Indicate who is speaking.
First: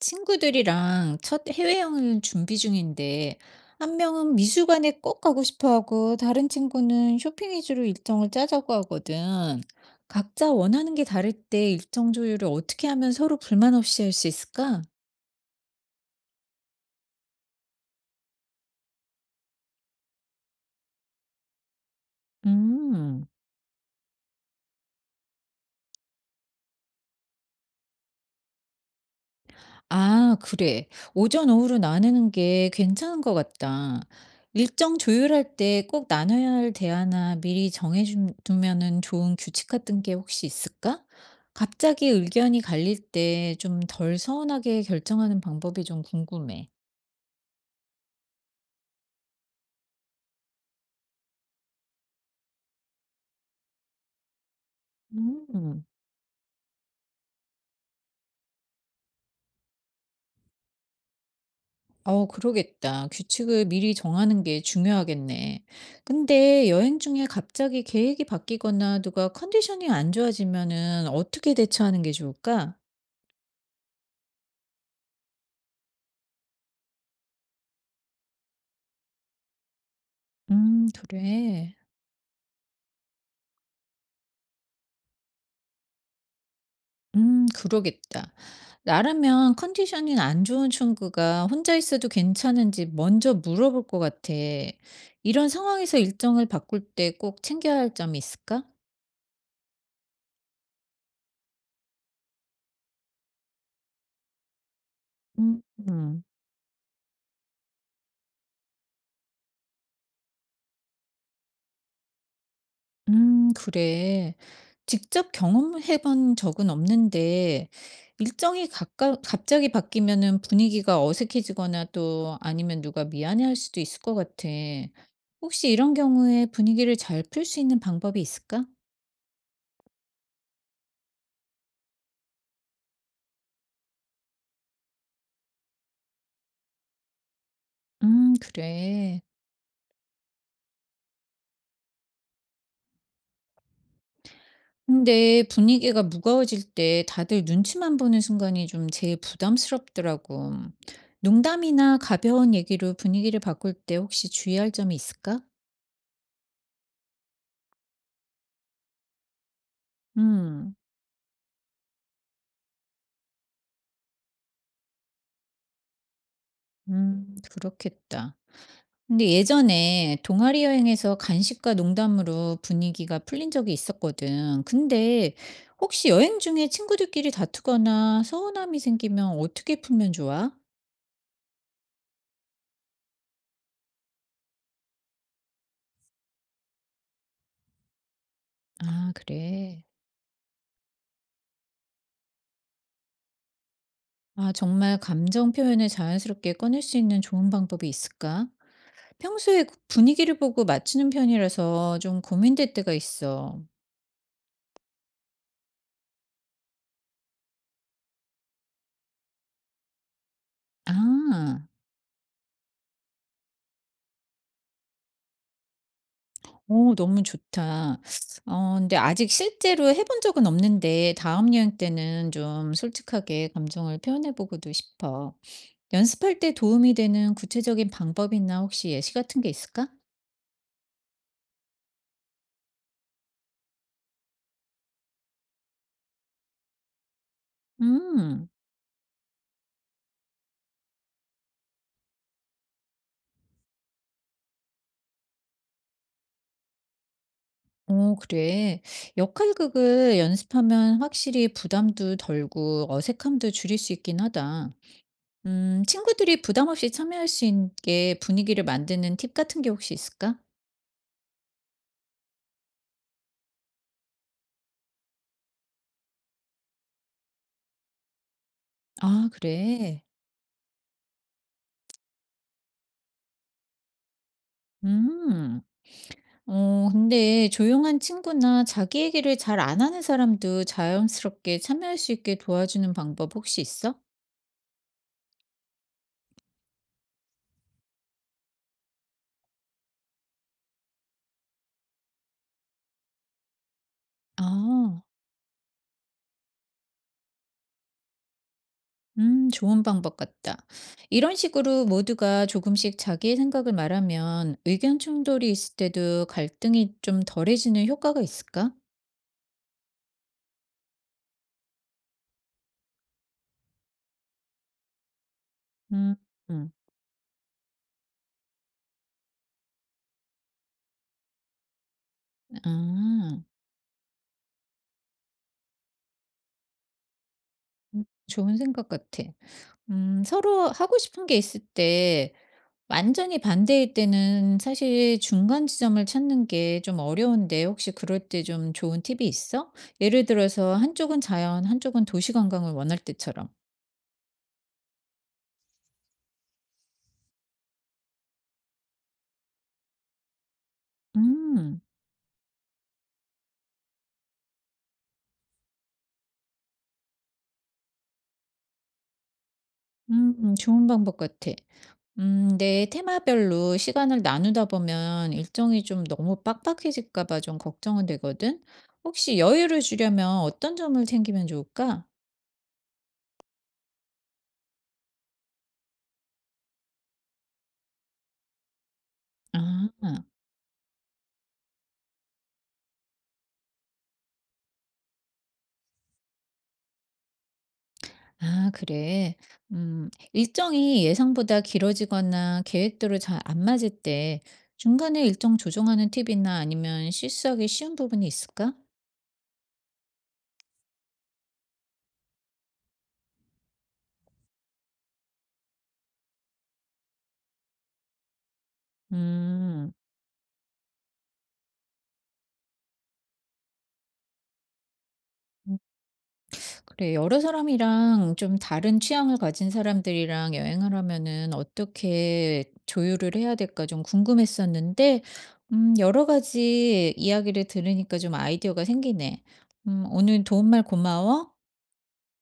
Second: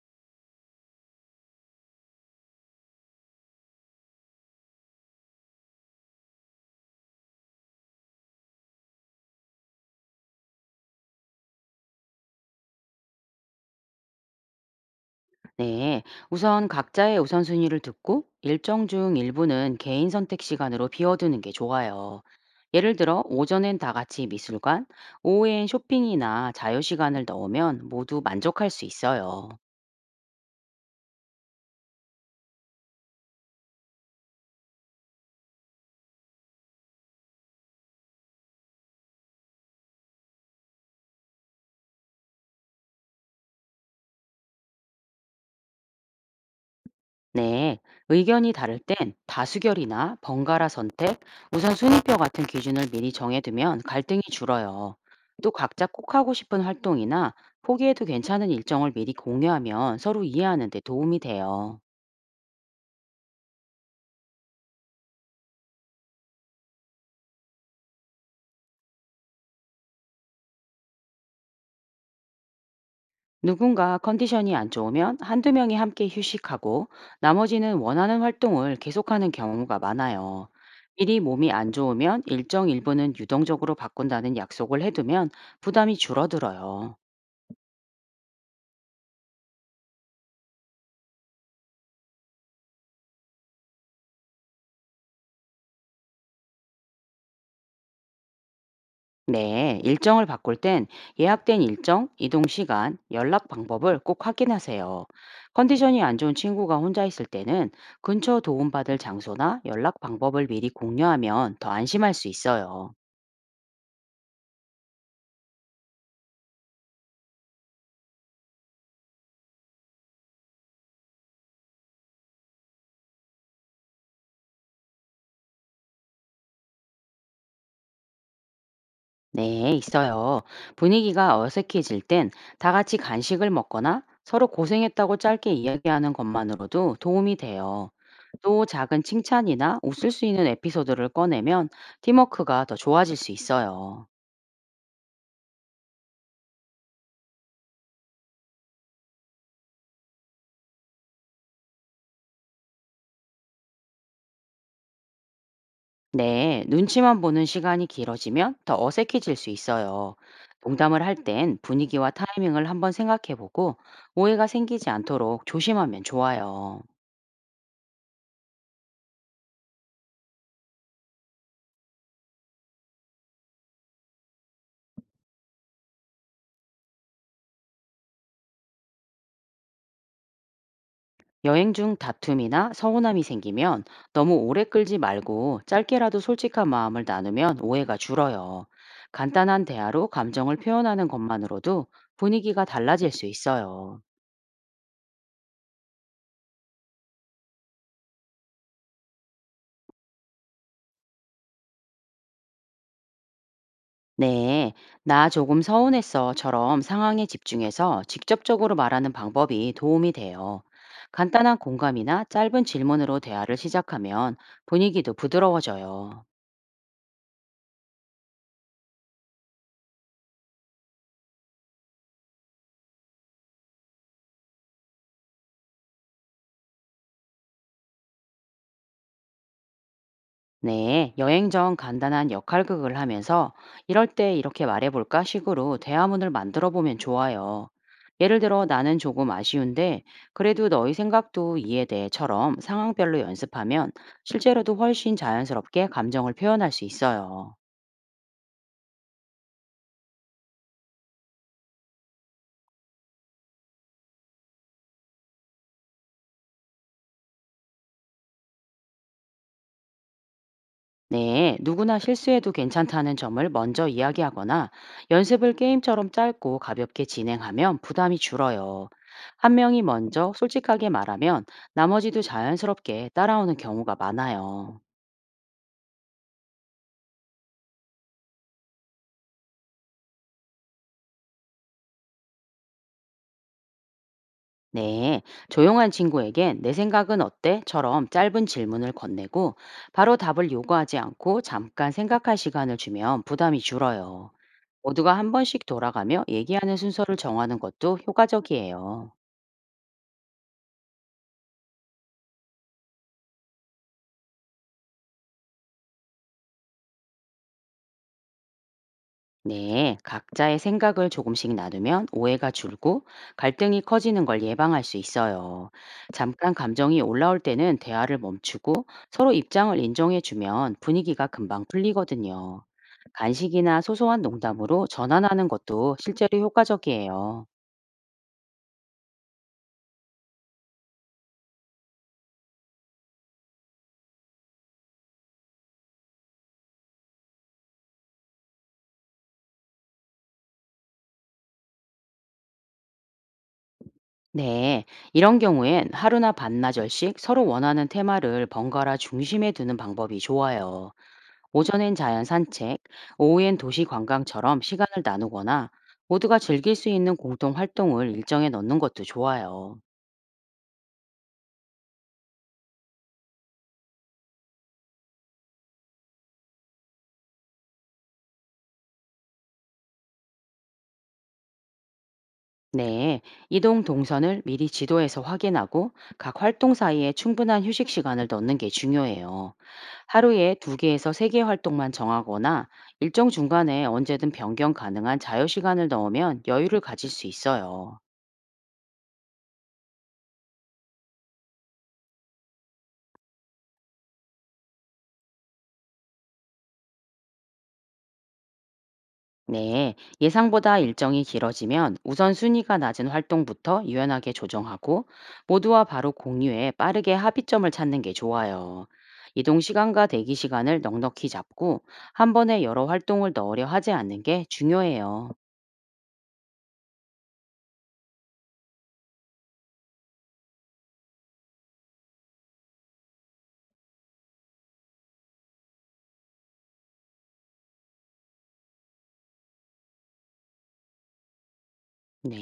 Speaker 1: 친구들이랑 첫 해외여행을 준비 중인데, 한 명은 미술관에 꼭 가고 싶어 하고, 다른 친구는 쇼핑 위주로 일정을 짜자고 하거든. 각자 원하는 게 다를 때 일정 조율을 어떻게 하면 서로 불만 없이 할 수 있을까?
Speaker 2: 네, 우선 각자의 우선순위를 듣고 일정 중 일부는 개인 선택 시간으로 비워두는 게 좋아요. 예를 들어,
Speaker 1: 음.
Speaker 2: 오전엔 다 같이 미술관, 오후엔 쇼핑이나 자유 시간을 넣으면 모두 만족할 수 있어요.
Speaker 1: 아 그래. 오전 오후로 나누는 게 괜찮은 것 같다. 일정 조율할 때 꼭 나눠야 할 대화나 미리 정해 두면은 좋은 규칙 같은 게 혹시 있을까? 갑자기 의견이 갈릴 때 좀 덜 서운하게 결정하는 방법이 좀 궁금해.
Speaker 2: 네, 의견이 다를 땐 다수결이나 번갈아 선택, 우선순위표 같은 기준을 미리 정해두면 갈등이 줄어요. 또
Speaker 1: 음.
Speaker 2: 각자 꼭 하고 싶은 활동이나 포기해도 괜찮은 일정을 미리 공유하면 서로 이해하는 데 도움이 돼요.
Speaker 1: 어 그러겠다. 규칙을 미리 정하는 게 중요하겠네. 근데 여행 중에 갑자기 계획이 바뀌거나 누가 컨디션이 안 좋아지면은 어떻게 대처하는 게 좋을까?
Speaker 2: 누군가 컨디션이 안 좋으면 한두 명이 함께 휴식하고 나머지는 원하는 활동을 계속하는 경우가 많아요. 미리 몸이 안
Speaker 1: 그래.
Speaker 2: 좋으면 일정 일부는 유동적으로 바꾼다는 약속을 해두면 부담이 줄어들어요.
Speaker 1: 그러겠다. 나라면 컨디션이 안 좋은 친구가 혼자 있어도 괜찮은지 먼저 물어볼 것 같아. 이런 상황에서 일정을 바꿀 때 꼭 챙겨야 할 점이 있을까?
Speaker 2: 네, 일정을 바꿀 땐 예약된 일정, 이동 시간, 연락 방법을 꼭 확인하세요. 컨디션이 안
Speaker 1: 음.
Speaker 2: 좋은 친구가 혼자 있을 때는 근처 도움받을 장소나 연락 방법을 미리 공유하면 더 안심할 수 있어요.
Speaker 1: 그래. 직접 경험해 본 적은 없는데 일정이 가까 갑자기 바뀌면은 분위기가 어색해지거나 또 아니면 누가 미안해할 수도 있을 것 같아. 혹시 이런 경우에 분위기를 잘 풀 수 있는 방법이 있을까?
Speaker 2: 네, 있어요. 분위기가 어색해질 땐 다 같이 간식을 먹거나 서로 고생했다고 짧게 이야기하는 것만으로도 도움이 돼요. 또 작은
Speaker 1: 그래.
Speaker 2: 칭찬이나 웃을 수 있는 에피소드를 꺼내면 팀워크가 더 좋아질 수 있어요.
Speaker 1: 근데 분위기가 무거워질 때 다들 눈치만 보는 순간이 좀 제일 부담스럽더라고. 농담이나 가벼운 얘기로 분위기를 바꿀 때 혹시 주의할 점이 있을까?
Speaker 2: 네, 눈치만 보는 시간이 길어지면 더 어색해질 수 있어요.
Speaker 1: 음.
Speaker 2: 농담을 할 땐 분위기와 타이밍을 한번 생각해보고 오해가 생기지 않도록 조심하면 좋아요.
Speaker 1: 그렇겠다. 근데 예전에 동아리 여행에서 간식과 농담으로 분위기가 풀린 적이 있었거든. 근데 혹시 여행 중에 친구들끼리 다투거나 서운함이 생기면 어떻게 풀면 좋아?
Speaker 2: 여행 중 다툼이나 서운함이 생기면 너무 오래 끌지 말고 짧게라도 솔직한 마음을 나누면 오해가 줄어요.
Speaker 1: 아,
Speaker 2: 간단한
Speaker 1: 그래.
Speaker 2: 대화로 감정을 표현하는 것만으로도 분위기가 달라질 수 있어요.
Speaker 1: 아, 정말 감정 표현을 자연스럽게 꺼낼 수 있는 좋은 방법이 있을까? 평소에 분위기를 보고 맞추는 편이라서 좀 고민될 때가 있어.
Speaker 2: 네, 나 조금 서운했어처럼 상황에 집중해서 직접적으로 말하는 방법이 도움이 돼요. 간단한
Speaker 1: 아.
Speaker 2: 공감이나 짧은 질문으로 대화를 시작하면 분위기도 부드러워져요.
Speaker 1: 오, 너무 좋다. 어 근데 아직 실제로 해본 적은 없는데 다음 여행 때는 좀 솔직하게 감정을 표현해 보고도 싶어. 연습할 때 도움이 되는 구체적인 방법이나 혹시 예시 같은 게 있을까?
Speaker 2: 네, 여행 전 간단한 역할극을 하면서 이럴 때 이렇게 말해볼까 식으로 대화문을 만들어 보면 좋아요. 예를
Speaker 1: 음.
Speaker 2: 들어 나는 조금 아쉬운데 그래도 너희 생각도 이해돼처럼 상황별로 연습하면 실제로도 훨씬 자연스럽게 감정을 표현할 수 있어요.
Speaker 1: 오, 그래. 역할극을 연습하면 확실히 부담도 덜고 어색함도 줄일 수 있긴 하다. 친구들이 부담 없이 참여할 수 있게 분위기를 만드는 팁 같은 게 혹시 있을까?
Speaker 2: 네, 누구나 실수해도 괜찮다는 점을 먼저 이야기하거나 연습을 게임처럼 짧고 가볍게 진행하면 부담이 줄어요.
Speaker 1: 아
Speaker 2: 한 명이
Speaker 1: 그래.
Speaker 2: 먼저 솔직하게 말하면 나머지도 자연스럽게 따라오는 경우가 많아요.
Speaker 1: 음. 어, 근데 조용한 친구나 자기 얘기를 잘 안 하는 사람도 자연스럽게 참여할 수 있게 도와주는 방법 혹시 있어?
Speaker 2: 네, 조용한 친구에겐 내 생각은 어때?처럼 짧은 질문을 건네고 바로 답을 요구하지 않고 잠깐 생각할 시간을 주면 부담이 줄어요.
Speaker 1: 아,
Speaker 2: 모두가 한 번씩 돌아가며 얘기하는 순서를 정하는 것도 효과적이에요.
Speaker 1: 좋은 방법 같다. 이런 식으로 모두가 조금씩 자기의 생각을 말하면 의견 충돌이 있을 때도 갈등이 좀 덜해지는 효과가 있을까?
Speaker 2: 네, 각자의 생각을 조금씩 나누면 오해가 줄고 갈등이 커지는 걸 예방할 수 있어요.
Speaker 1: 음,
Speaker 2: 잠깐
Speaker 1: 음,
Speaker 2: 감정이 올라올 때는 대화를 멈추고 서로 입장을 인정해주면 분위기가 금방 풀리거든요.
Speaker 1: 아,
Speaker 2: 간식이나 소소한 농담으로 전환하는 것도 실제로 효과적이에요.
Speaker 1: 좋은 생각 같아. 서로 하고 싶은 게 있을 때 완전히 반대일 때는 사실 중간 지점을 찾는 게 좀 어려운데 혹시 그럴 때 좀 좋은 팁이 있어? 예를 들어서 한쪽은 자연, 한쪽은 도시 관광을 원할 때처럼.
Speaker 2: 네, 이런 경우엔 하루나 반나절씩 서로 원하는 테마를 번갈아 중심에 두는 방법이 좋아요.
Speaker 1: 음,
Speaker 2: 오전엔 자연 산책, 오후엔 도시 관광처럼 시간을 나누거나 모두가 즐길 수 있는 공동 활동을 일정에 넣는 것도 좋아요.
Speaker 1: 좋은 방법 같아. 내 테마별로 시간을 나누다 보면 일정이 좀 너무 빡빡해질까 봐 좀 걱정은 되거든. 혹시 여유를 주려면 어떤 점을 챙기면 좋을까?
Speaker 2: 네, 이동 동선을 미리 지도에서 확인하고 각 활동 사이에 충분한 휴식 시간을 넣는 게 중요해요.
Speaker 1: 아.
Speaker 2: 하루에 두 개에서 세 개 활동만 정하거나 일정 중간에 언제든 변경 가능한 자유 시간을 넣으면 여유를 가질 수 있어요.
Speaker 1: 아, 그래. 일정이 예상보다 길어지거나 계획대로 잘 안 맞을 때 중간에 일정 조정하는 팁이나 아니면 실수하기 쉬운 부분이 있을까?
Speaker 2: 네, 예상보다 일정이 길어지면 우선순위가 낮은 활동부터 유연하게 조정하고 모두와 바로 공유해 빠르게 합의점을 찾는 게 좋아요. 이동
Speaker 1: 음,
Speaker 2: 시간과 대기 시간을 넉넉히 잡고 한 번에 여러 활동을 넣으려 하지 않는 게 중요해요.
Speaker 1: 음, 그래. 여러 사람이랑 좀 다른 취향을 가진 사람들이랑 여행을 하면은 어떻게 조율을 해야 될까 좀 궁금했었는데, 여러 가지 이야기를 들으니까 좀 아이디어가 생기네. 오늘 도움말 고마워.
Speaker 2: 네.